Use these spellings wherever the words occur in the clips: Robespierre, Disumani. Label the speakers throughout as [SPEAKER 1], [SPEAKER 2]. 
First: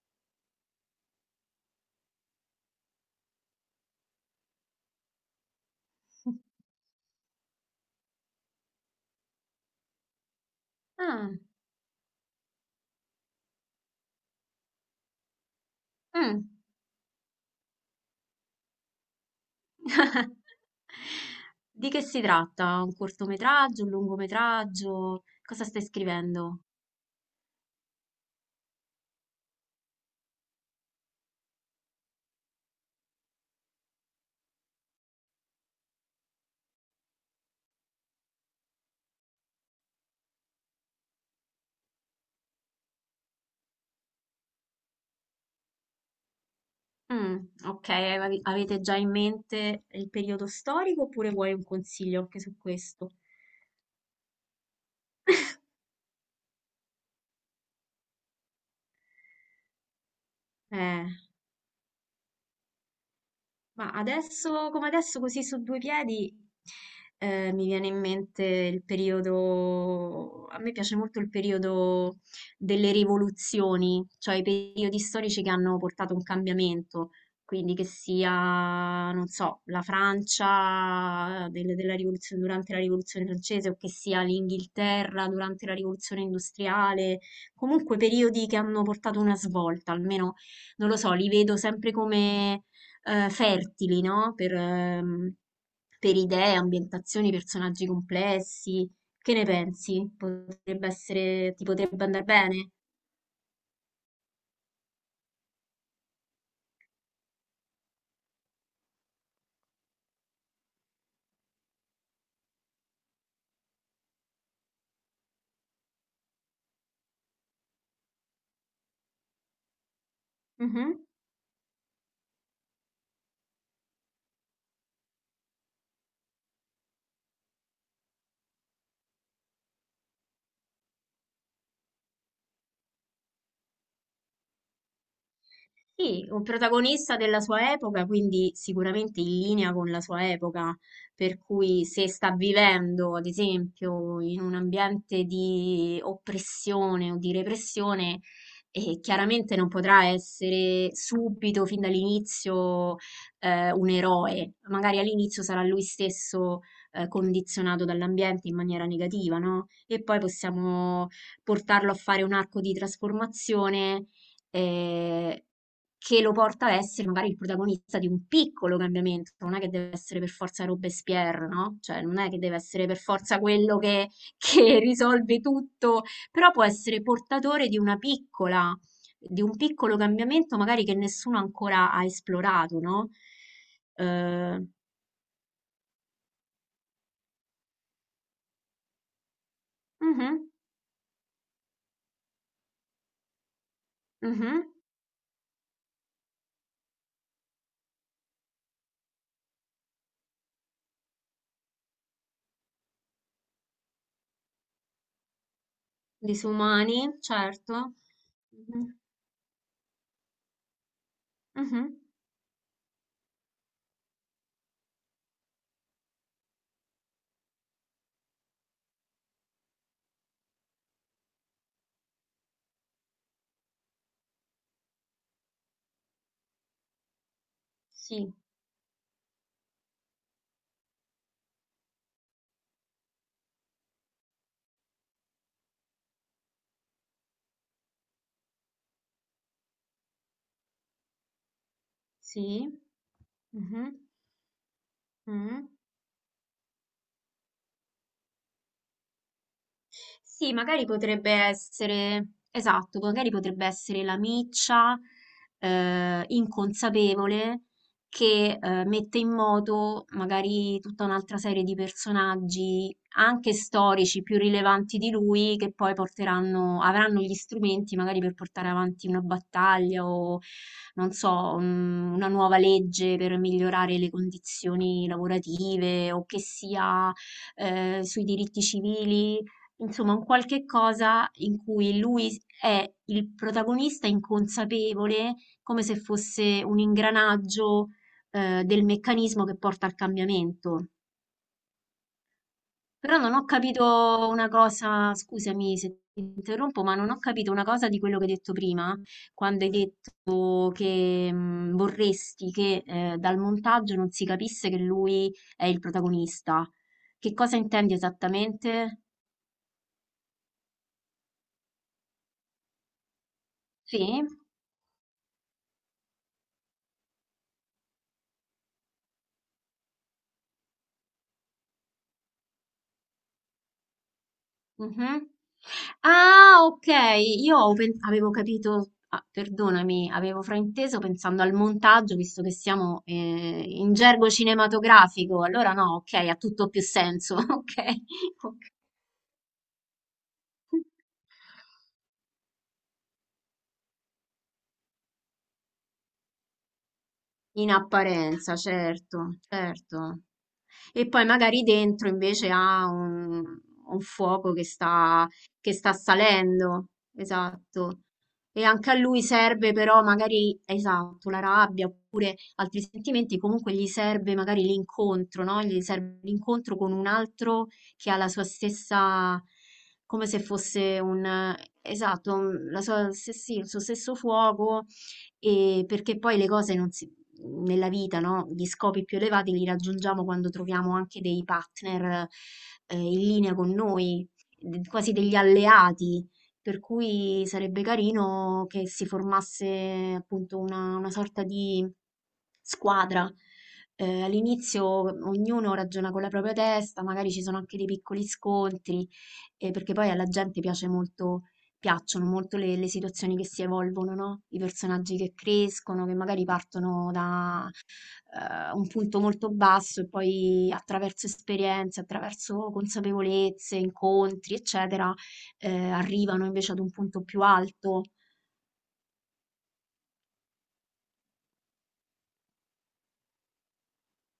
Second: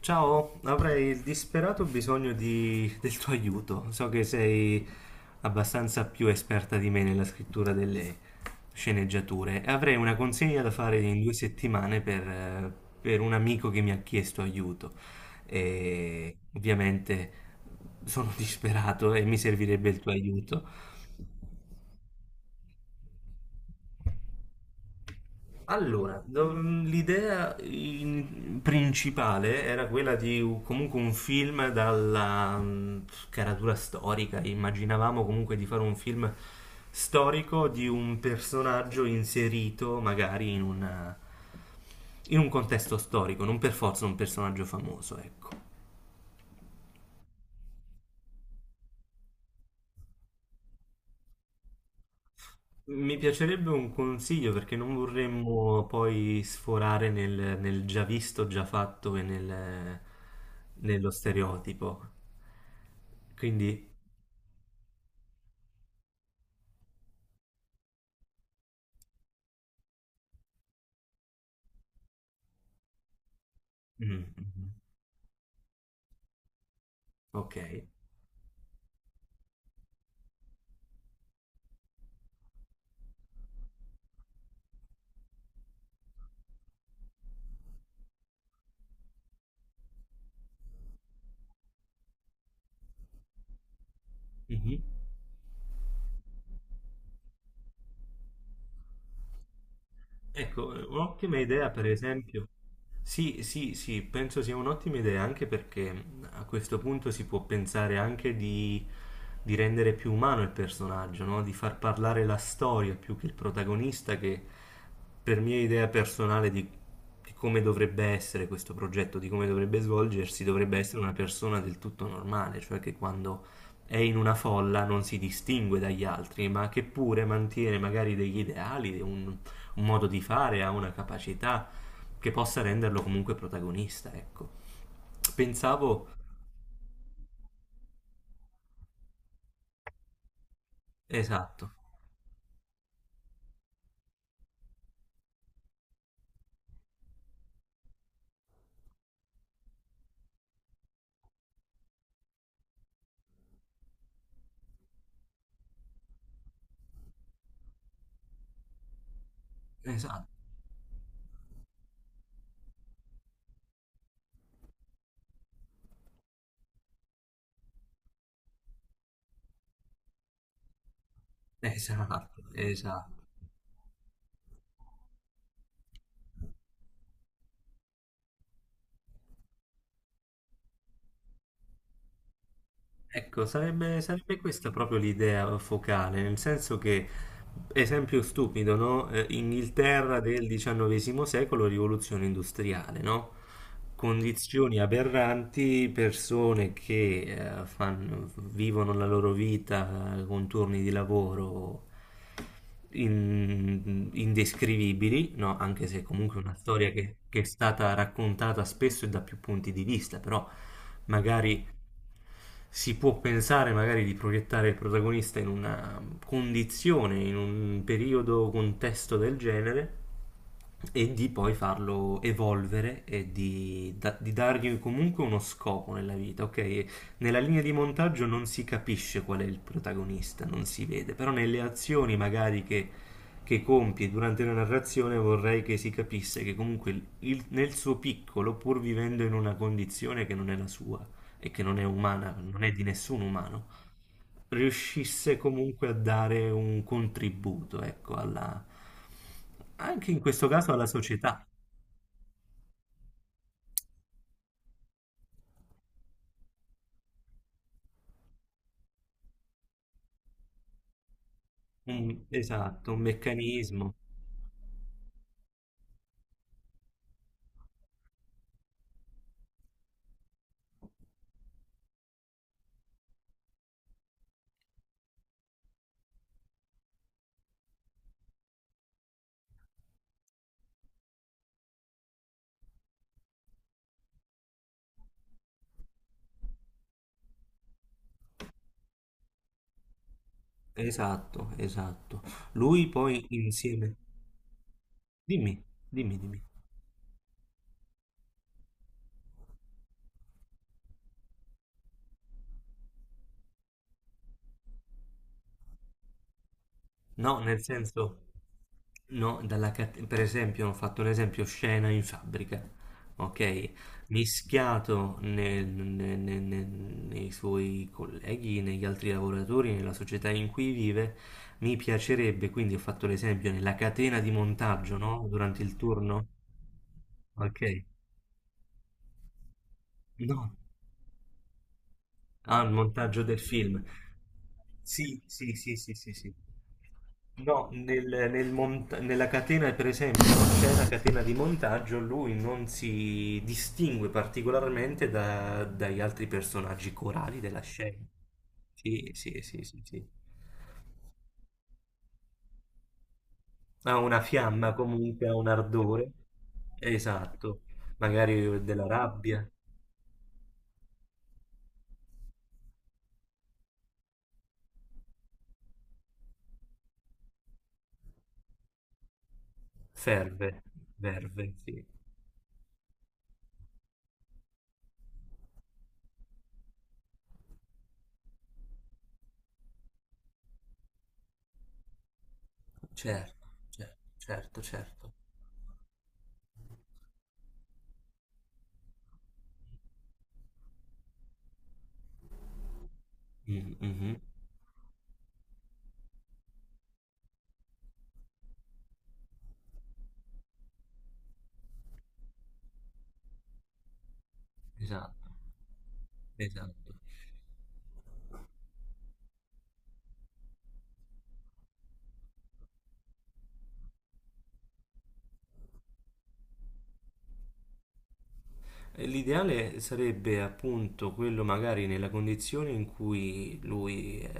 [SPEAKER 1] Ciao, avrei il disperato bisogno del tuo aiuto. So che sei abbastanza più esperta di me nella scrittura delle sceneggiature. Avrei una consegna da fare in
[SPEAKER 2] Ah,
[SPEAKER 1] due settimane per un amico che mi ha chiesto aiuto. E
[SPEAKER 2] mh.
[SPEAKER 1] ovviamente sono disperato e mi servirebbe il tuo aiuto.
[SPEAKER 2] Di che si tratta? Un cortometraggio, un lungometraggio? Cosa stai
[SPEAKER 1] Allora,
[SPEAKER 2] scrivendo?
[SPEAKER 1] l'idea principale era quella di comunque un film dalla caratura storica. Immaginavamo comunque di fare un film storico di un personaggio inserito magari in in un contesto storico, non per forza un personaggio famoso, ecco.
[SPEAKER 2] Mm, ok, avete già in mente il periodo storico oppure vuoi un consiglio anche su questo?
[SPEAKER 1] Mi piacerebbe un consiglio perché non vorremmo poi sforare nel già visto, già fatto e
[SPEAKER 2] Eh.
[SPEAKER 1] nello stereotipo. Quindi,
[SPEAKER 2] Ma adesso, come adesso, così su due piedi, mi viene in mente il periodo, a me piace molto il periodo delle rivoluzioni,
[SPEAKER 1] mm,
[SPEAKER 2] cioè i
[SPEAKER 1] mm,
[SPEAKER 2] periodi storici che hanno portato un cambiamento,
[SPEAKER 1] ok.
[SPEAKER 2] quindi che sia, non so, la della durante la rivoluzione francese o che sia l'Inghilterra durante la rivoluzione industriale, comunque periodi che hanno portato una svolta, almeno non lo so, li vedo sempre fertili, no?
[SPEAKER 1] Mhm.
[SPEAKER 2] Per idee, ambientazioni, personaggi complessi. Che ne pensi?
[SPEAKER 1] Ecco,
[SPEAKER 2] Potrebbe
[SPEAKER 1] un'ottima
[SPEAKER 2] essere, ti
[SPEAKER 1] idea, per
[SPEAKER 2] potrebbe andare
[SPEAKER 1] esempio.
[SPEAKER 2] bene?
[SPEAKER 1] Sì, sì, sì, penso sia un'ottima idea anche perché a questo punto si può pensare anche di rendere più umano il personaggio, no? Di far parlare la storia più che il protagonista, che per mia idea personale di come dovrebbe essere questo progetto, di come dovrebbe svolgersi, dovrebbe essere
[SPEAKER 2] Mhm.
[SPEAKER 1] una persona del tutto normale, cioè che quando è in una folla non si distingue dagli altri, ma che pure mantiene magari degli ideali, un modo di fare, ha una capacità che possa renderlo comunque protagonista, ecco. Pensavo,
[SPEAKER 2] Sì, un protagonista della sua epoca, quindi sicuramente in linea con la sua epoca, per
[SPEAKER 1] esatto,
[SPEAKER 2] cui se sta vivendo, ad esempio, in un ambiente di oppressione o di repressione, chiaramente non potrà essere subito, fin dall'inizio, un eroe. Magari all'inizio sarà lui stesso, condizionato dall'ambiente in maniera negativa, no? E poi
[SPEAKER 1] esatto,
[SPEAKER 2] possiamo portarlo a fare un arco di trasformazione eh, che lo porta a essere magari il protagonista di un piccolo cambiamento, non è che deve essere per forza Robespierre, no? Cioè non è
[SPEAKER 1] esatto,
[SPEAKER 2] che deve essere per
[SPEAKER 1] esatto.
[SPEAKER 2] forza quello che, che risolve tutto, però può essere portatore di una piccola, di un piccolo cambiamento magari che nessuno ancora ha esplorato, no?
[SPEAKER 1] Ecco, sarebbe
[SPEAKER 2] Eh,
[SPEAKER 1] questa proprio l'idea focale, nel senso che, esempio stupido, no? Inghilterra del
[SPEAKER 2] mhm,
[SPEAKER 1] XIX secolo, rivoluzione industriale, no?
[SPEAKER 2] mhm,
[SPEAKER 1] Condizioni aberranti, persone che vivono la loro vita con turni di lavoro indescrivibili, no? Anche se comunque è una storia
[SPEAKER 2] Disumani,
[SPEAKER 1] che è
[SPEAKER 2] certo.
[SPEAKER 1] stata raccontata
[SPEAKER 2] Mhm,
[SPEAKER 1] spesso e da più punti di vista, però magari
[SPEAKER 2] mhm,
[SPEAKER 1] si può pensare magari di proiettare il protagonista in una condizione, in un periodo, contesto del genere e di poi farlo evolvere e di dargli comunque uno scopo nella vita, ok? Nella linea di montaggio
[SPEAKER 2] Sì,
[SPEAKER 1] non si capisce qual è il protagonista, non si vede, però nelle azioni magari che compie durante la narrazione vorrei che si capisse che comunque nel suo piccolo, pur vivendo in una condizione che non è la sua, e che non è umana, non
[SPEAKER 2] sì.
[SPEAKER 1] è di nessun umano,
[SPEAKER 2] mhm,
[SPEAKER 1] riuscisse
[SPEAKER 2] mhm.
[SPEAKER 1] comunque a dare un contributo, ecco, alla, anche in questo
[SPEAKER 2] Sì,
[SPEAKER 1] caso alla
[SPEAKER 2] magari potrebbe
[SPEAKER 1] società.
[SPEAKER 2] essere, esatto, magari potrebbe essere la miccia inconsapevole che mette in moto magari tutta un'altra serie di
[SPEAKER 1] Esatto,
[SPEAKER 2] personaggi,
[SPEAKER 1] un
[SPEAKER 2] anche
[SPEAKER 1] meccanismo.
[SPEAKER 2] storici, più rilevanti di lui, che poi porteranno, avranno gli strumenti magari per portare avanti una battaglia o, non so, una nuova legge per migliorare le condizioni lavorative o che sia sui diritti civili. Insomma, un qualche cosa in cui lui è il protagonista inconsapevole, come se fosse un ingranaggio, del meccanismo che porta al cambiamento.
[SPEAKER 1] Esatto, esatto. Lui
[SPEAKER 2] Però
[SPEAKER 1] poi
[SPEAKER 2] non ho
[SPEAKER 1] insieme...
[SPEAKER 2] capito una cosa,
[SPEAKER 1] Dimmi,
[SPEAKER 2] scusami se
[SPEAKER 1] dimmi,
[SPEAKER 2] ti
[SPEAKER 1] dimmi.
[SPEAKER 2] interrompo, ma non ho capito una cosa di quello che hai detto prima, quando hai detto che vorresti che dal montaggio non si capisse che lui è il protagonista. Che
[SPEAKER 1] No,
[SPEAKER 2] cosa
[SPEAKER 1] nel
[SPEAKER 2] intendi
[SPEAKER 1] senso,
[SPEAKER 2] esattamente?
[SPEAKER 1] no, dalla per esempio, ho fatto un esempio scena in fabbrica, ok?
[SPEAKER 2] Sì?
[SPEAKER 1] Mischiato nei suoi colleghi, negli altri lavoratori, nella società in cui vive, mi piacerebbe, quindi ho fatto l'esempio nella catena di montaggio, no?
[SPEAKER 2] Mh-mh.
[SPEAKER 1] Durante il turno,
[SPEAKER 2] Ah, okay. Io
[SPEAKER 1] ok?
[SPEAKER 2] ho pen avevo capito, ah, perdonami, avevo
[SPEAKER 1] No.
[SPEAKER 2] frainteso pensando al montaggio, visto che
[SPEAKER 1] Ah, il
[SPEAKER 2] siamo,
[SPEAKER 1] montaggio del film.
[SPEAKER 2] in gergo
[SPEAKER 1] Sì,
[SPEAKER 2] cinematografico.
[SPEAKER 1] sì,
[SPEAKER 2] Allora
[SPEAKER 1] sì, sì,
[SPEAKER 2] no,
[SPEAKER 1] sì,
[SPEAKER 2] okay,
[SPEAKER 1] sì.
[SPEAKER 2] ha tutto più senso.
[SPEAKER 1] No,
[SPEAKER 2] Okay, oka
[SPEAKER 1] nella catena, per esempio, no, c'è la catena di montaggio, lui non si distingue particolarmente dagli altri personaggi corali della
[SPEAKER 2] in
[SPEAKER 1] scena.
[SPEAKER 2] apparenza,
[SPEAKER 1] Sì,
[SPEAKER 2] certo,
[SPEAKER 1] sì, sì, sì, sì.
[SPEAKER 2] certo. E poi magari dentro invece ha
[SPEAKER 1] Ha
[SPEAKER 2] un
[SPEAKER 1] una
[SPEAKER 2] fuoco
[SPEAKER 1] fiamma comunque, ha un
[SPEAKER 2] che sta
[SPEAKER 1] ardore.
[SPEAKER 2] salendo.
[SPEAKER 1] Esatto.
[SPEAKER 2] Esatto.
[SPEAKER 1] Magari
[SPEAKER 2] E
[SPEAKER 1] della
[SPEAKER 2] anche a lui
[SPEAKER 1] rabbia.
[SPEAKER 2] serve però magari, esatto, la rabbia oppure altri sentimenti, comunque gli serve magari l'incontro, no? Gli serve l'incontro con un altro che ha la sua stessa, come se
[SPEAKER 1] Ferve,
[SPEAKER 2] fosse un,
[SPEAKER 1] verve, sì.
[SPEAKER 2] esatto, la sua, se sì, il suo stesso fuoco, e perché poi le cose non si nella vita, no, gli scopi più elevati li raggiungiamo quando troviamo anche dei partner, in
[SPEAKER 1] Certo,
[SPEAKER 2] linea con
[SPEAKER 1] certo,
[SPEAKER 2] noi,
[SPEAKER 1] certo, certo.
[SPEAKER 2] quasi degli alleati. Per cui sarebbe carino che si formasse appunto una sorta di squadra.
[SPEAKER 1] Mhm, mhm.
[SPEAKER 2] All'inizio ognuno ragiona con la propria testa, magari ci sono anche dei piccoli scontri, perché poi alla gente piace molto, piacciono molto le situazioni che si evolvono, no? I personaggi
[SPEAKER 1] Esatto,
[SPEAKER 2] che crescono, che magari
[SPEAKER 1] esatto.
[SPEAKER 2] partono da un punto molto basso e poi attraverso esperienze, attraverso consapevolezze, incontri, eccetera, arrivano invece ad un punto più alto.
[SPEAKER 1] L'ideale sarebbe appunto quello magari nella condizione in cui lui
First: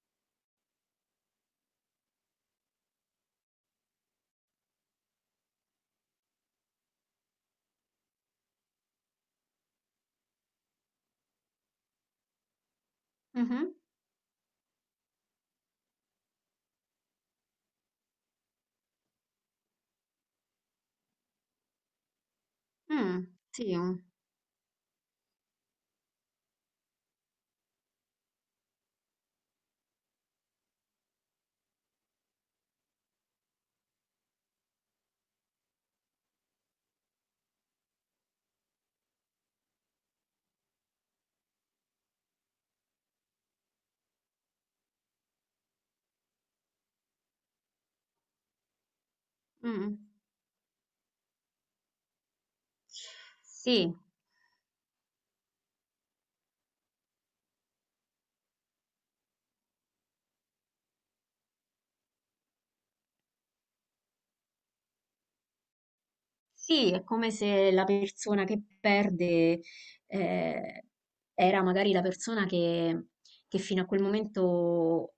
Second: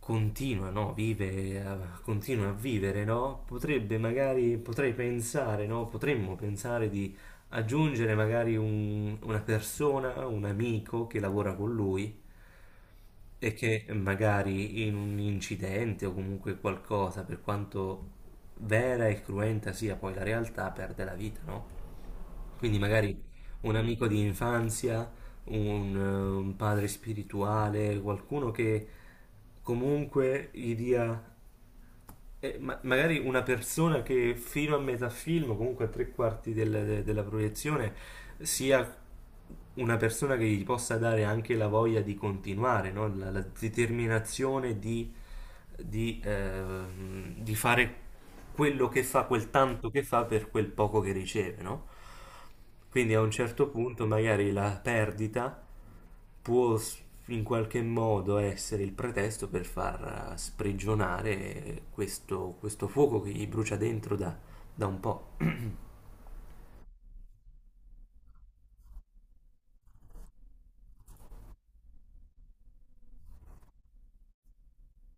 [SPEAKER 1] continua, no? Vive, continua a vivere, no? Potrebbe magari, potrei pensare, no? Potremmo pensare di aggiungere magari una persona, un amico che lavora con lui e
[SPEAKER 2] Mhm.
[SPEAKER 1] che magari in un incidente o comunque qualcosa, per quanto vera e cruenta sia poi la realtà, perde la vita, no? Quindi magari
[SPEAKER 2] Mm, sì.
[SPEAKER 1] un amico di infanzia, un padre spirituale, qualcuno che comunque gli dia, magari una persona che fino a metà film, comunque a tre quarti della proiezione, sia una persona che gli possa dare anche la voglia di continuare, no? La determinazione di fare quello che fa, quel tanto
[SPEAKER 2] Mm.
[SPEAKER 1] che fa per quel poco che riceve, no? Quindi a un certo
[SPEAKER 2] Sì,
[SPEAKER 1] punto magari la perdita può in qualche modo essere il pretesto per far sprigionare questo fuoco che gli brucia dentro da, da un po'.
[SPEAKER 2] sì, è come se la persona che perde eh, era magari la persona che fino a quel momento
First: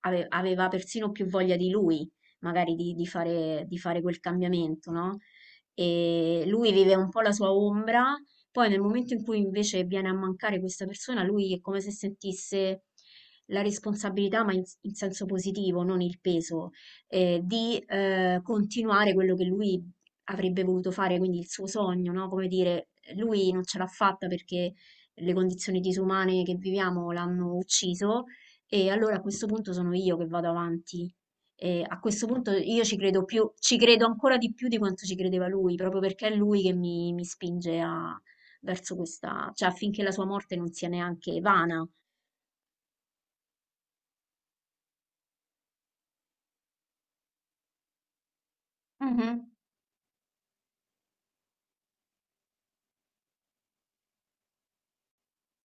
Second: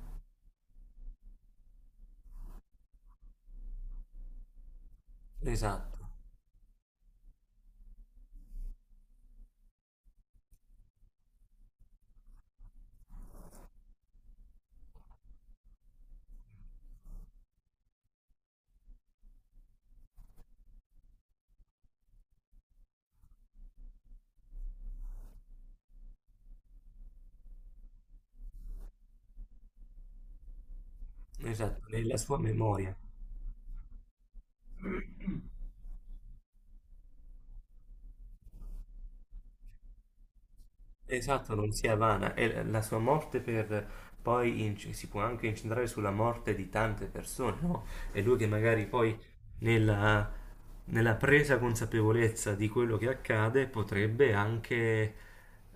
[SPEAKER 2] aveva persino più voglia di lui, magari di fare quel cambiamento, no?
[SPEAKER 1] Esatto,
[SPEAKER 2] E lui vive un po' la sua ombra, poi nel momento in cui invece viene a mancare questa persona, lui è come se sentisse la responsabilità, ma in in senso positivo, non il peso di continuare quello che lui avrebbe voluto fare, quindi il suo sogno, no, come dire, lui non ce l'ha fatta perché le condizioni disumane che viviamo l'hanno ucciso e allora a questo punto sono io che vado avanti. E
[SPEAKER 1] esatto,
[SPEAKER 2] a
[SPEAKER 1] nella
[SPEAKER 2] questo
[SPEAKER 1] sua
[SPEAKER 2] punto io
[SPEAKER 1] memoria.
[SPEAKER 2] ci credo più, ci credo ancora di più di quanto ci credeva lui, proprio perché è lui che mi spinge a, verso questa, cioè affinché la sua morte non sia neanche
[SPEAKER 1] Esatto, non
[SPEAKER 2] vana.
[SPEAKER 1] sia vana. E la sua morte per poi si può anche incentrare sulla morte di tante persone, no? E lui che magari poi
[SPEAKER 2] Mhm,
[SPEAKER 1] nella, nella presa consapevolezza di quello che accade potrebbe anche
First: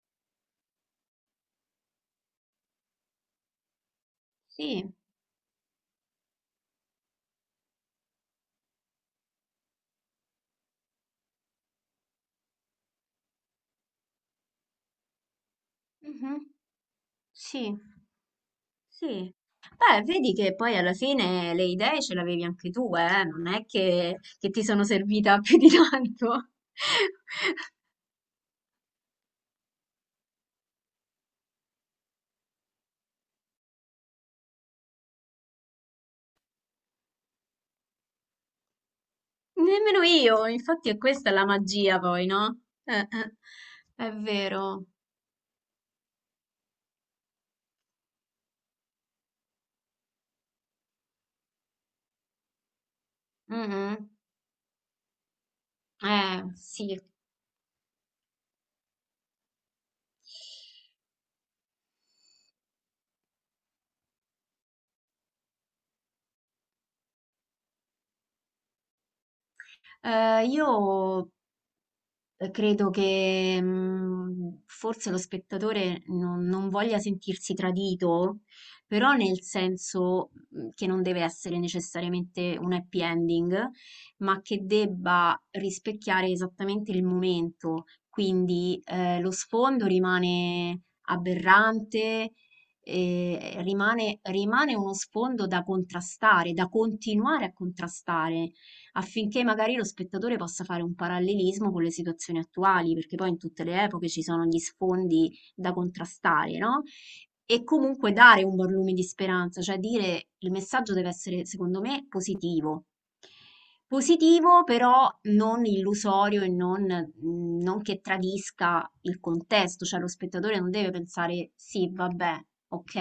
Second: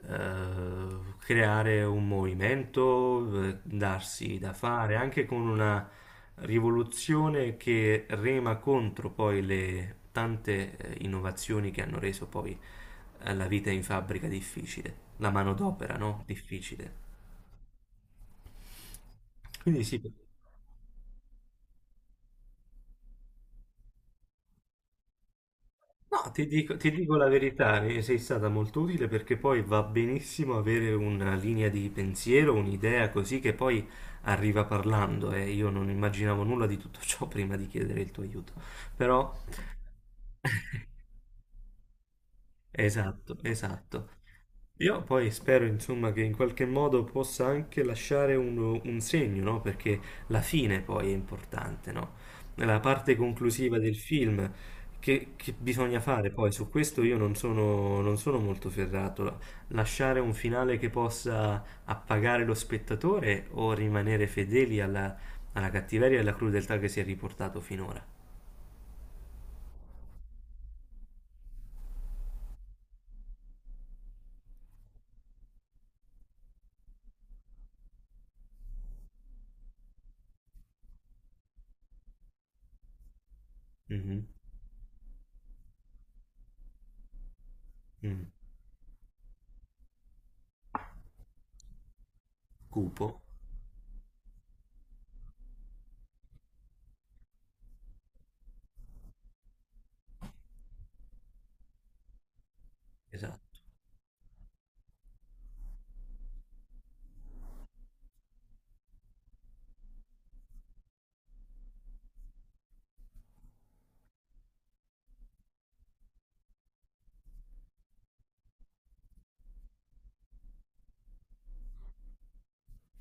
[SPEAKER 1] creare un movimento, darsi da
[SPEAKER 2] Sì,
[SPEAKER 1] fare, anche con una rivoluzione che rema contro poi le tante innovazioni che hanno reso poi la vita in fabbrica difficile, la manodopera, no?
[SPEAKER 2] mhm,
[SPEAKER 1] Difficile.
[SPEAKER 2] sì. Sì.
[SPEAKER 1] Quindi sì.
[SPEAKER 2] Beh, vedi che poi alla fine le idee ce l'avevi anche tu, eh? Non è che ti sono servita più di
[SPEAKER 1] No,
[SPEAKER 2] tanto.
[SPEAKER 1] ti dico la verità, e sei stata molto utile perché poi va benissimo avere una linea di pensiero, un'idea così che poi arriva parlando e io non immaginavo nulla di tutto ciò prima di chiedere il tuo aiuto. Però,
[SPEAKER 2] Nemmeno io, infatti è questa la magia poi, no? Eh.
[SPEAKER 1] esatto, esatto.
[SPEAKER 2] È vero.
[SPEAKER 1] Io poi spero, insomma, che in qualche modo possa anche lasciare un segno, no? Perché la fine poi è importante, no? La parte
[SPEAKER 2] Mm,
[SPEAKER 1] conclusiva del
[SPEAKER 2] mm.
[SPEAKER 1] film che bisogna fare poi, su
[SPEAKER 2] Sì.
[SPEAKER 1] questo io non sono molto ferrato. Lasciare un finale che possa appagare lo spettatore o rimanere fedeli alla, alla cattiveria e alla crudeltà che si è riportato finora.
[SPEAKER 2] Io credo che forse lo spettatore non, non voglia sentirsi tradito, però nel senso che non deve essere necessariamente un happy ending,
[SPEAKER 1] Mhm,
[SPEAKER 2] ma che debba rispecchiare esattamente il momento.
[SPEAKER 1] mm.
[SPEAKER 2] Quindi lo sfondo rimane aberrante,
[SPEAKER 1] Cupo,
[SPEAKER 2] rimane, rimane uno sfondo da contrastare, da continuare a contrastare affinché magari lo spettatore possa fare un parallelismo con le situazioni attuali, perché poi in
[SPEAKER 1] esatto.
[SPEAKER 2] tutte le epoche ci sono gli sfondi da contrastare, no? E comunque dare un buon lume di speranza, cioè dire il messaggio deve essere, secondo me, positivo. Positivo, però non illusorio e non, non che tradisca il contesto, cioè lo spettatore non deve pensare sì, vabbè, ok,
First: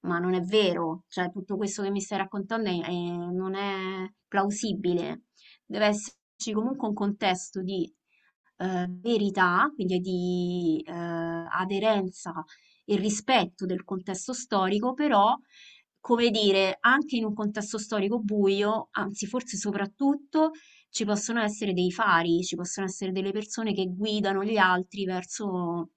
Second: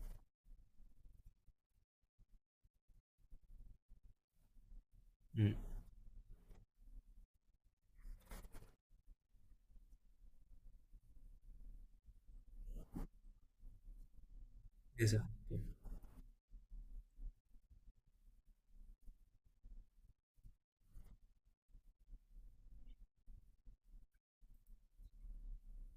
[SPEAKER 2] ma non è vero, cioè tutto questo che mi stai raccontando non è plausibile.
[SPEAKER 1] Mm,
[SPEAKER 2] Deve esserci comunque un contesto di verità, quindi di aderenza e rispetto del contesto storico, però,
[SPEAKER 1] esatto.
[SPEAKER 2] come dire, anche in un contesto storico buio, anzi forse soprattutto, ci possono essere dei fari, ci possono essere delle persone che guidano gli altri verso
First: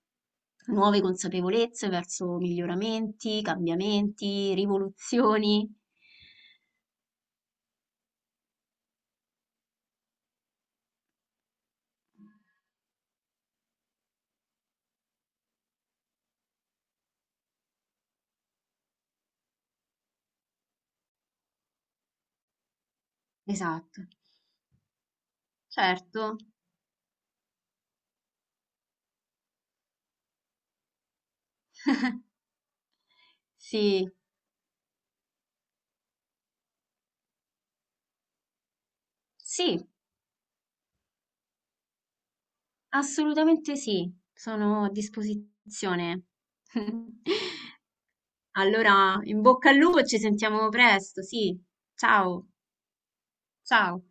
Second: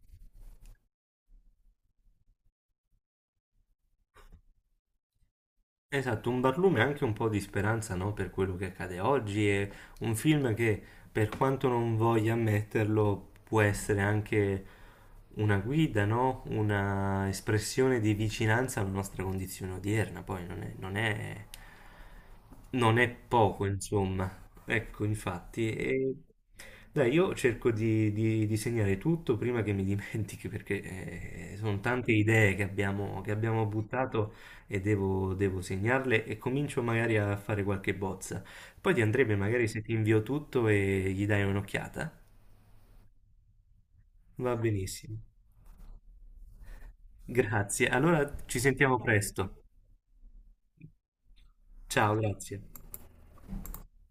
[SPEAKER 2] nuove consapevolezze, verso miglioramenti, cambiamenti, rivoluzioni.
[SPEAKER 1] Esatto, un barlume e anche un po' di speranza, no, per quello che accade oggi. È un film che, per quanto non voglia ammetterlo, può essere anche una guida, no? Una espressione di vicinanza alla nostra condizione odierna. Poi non è poco,
[SPEAKER 2] Esatto,
[SPEAKER 1] insomma. Ecco, infatti.
[SPEAKER 2] certo.
[SPEAKER 1] Dai, io cerco di segnare tutto prima che mi dimentichi, perché sono tante idee che abbiamo
[SPEAKER 2] Sì,
[SPEAKER 1] buttato e devo segnarle e comincio magari a fare qualche bozza. Poi ti andrebbe magari se
[SPEAKER 2] sì,
[SPEAKER 1] ti invio tutto e gli dai un'occhiata.
[SPEAKER 2] assolutamente sì,
[SPEAKER 1] Va
[SPEAKER 2] sono a
[SPEAKER 1] benissimo.
[SPEAKER 2] disposizione.
[SPEAKER 1] Grazie. Allora ci sentiamo
[SPEAKER 2] Allora, in
[SPEAKER 1] presto.
[SPEAKER 2] bocca al lupo e ci sentiamo presto, sì.
[SPEAKER 1] Ciao,
[SPEAKER 2] Ciao,
[SPEAKER 1] grazie.
[SPEAKER 2] ciao.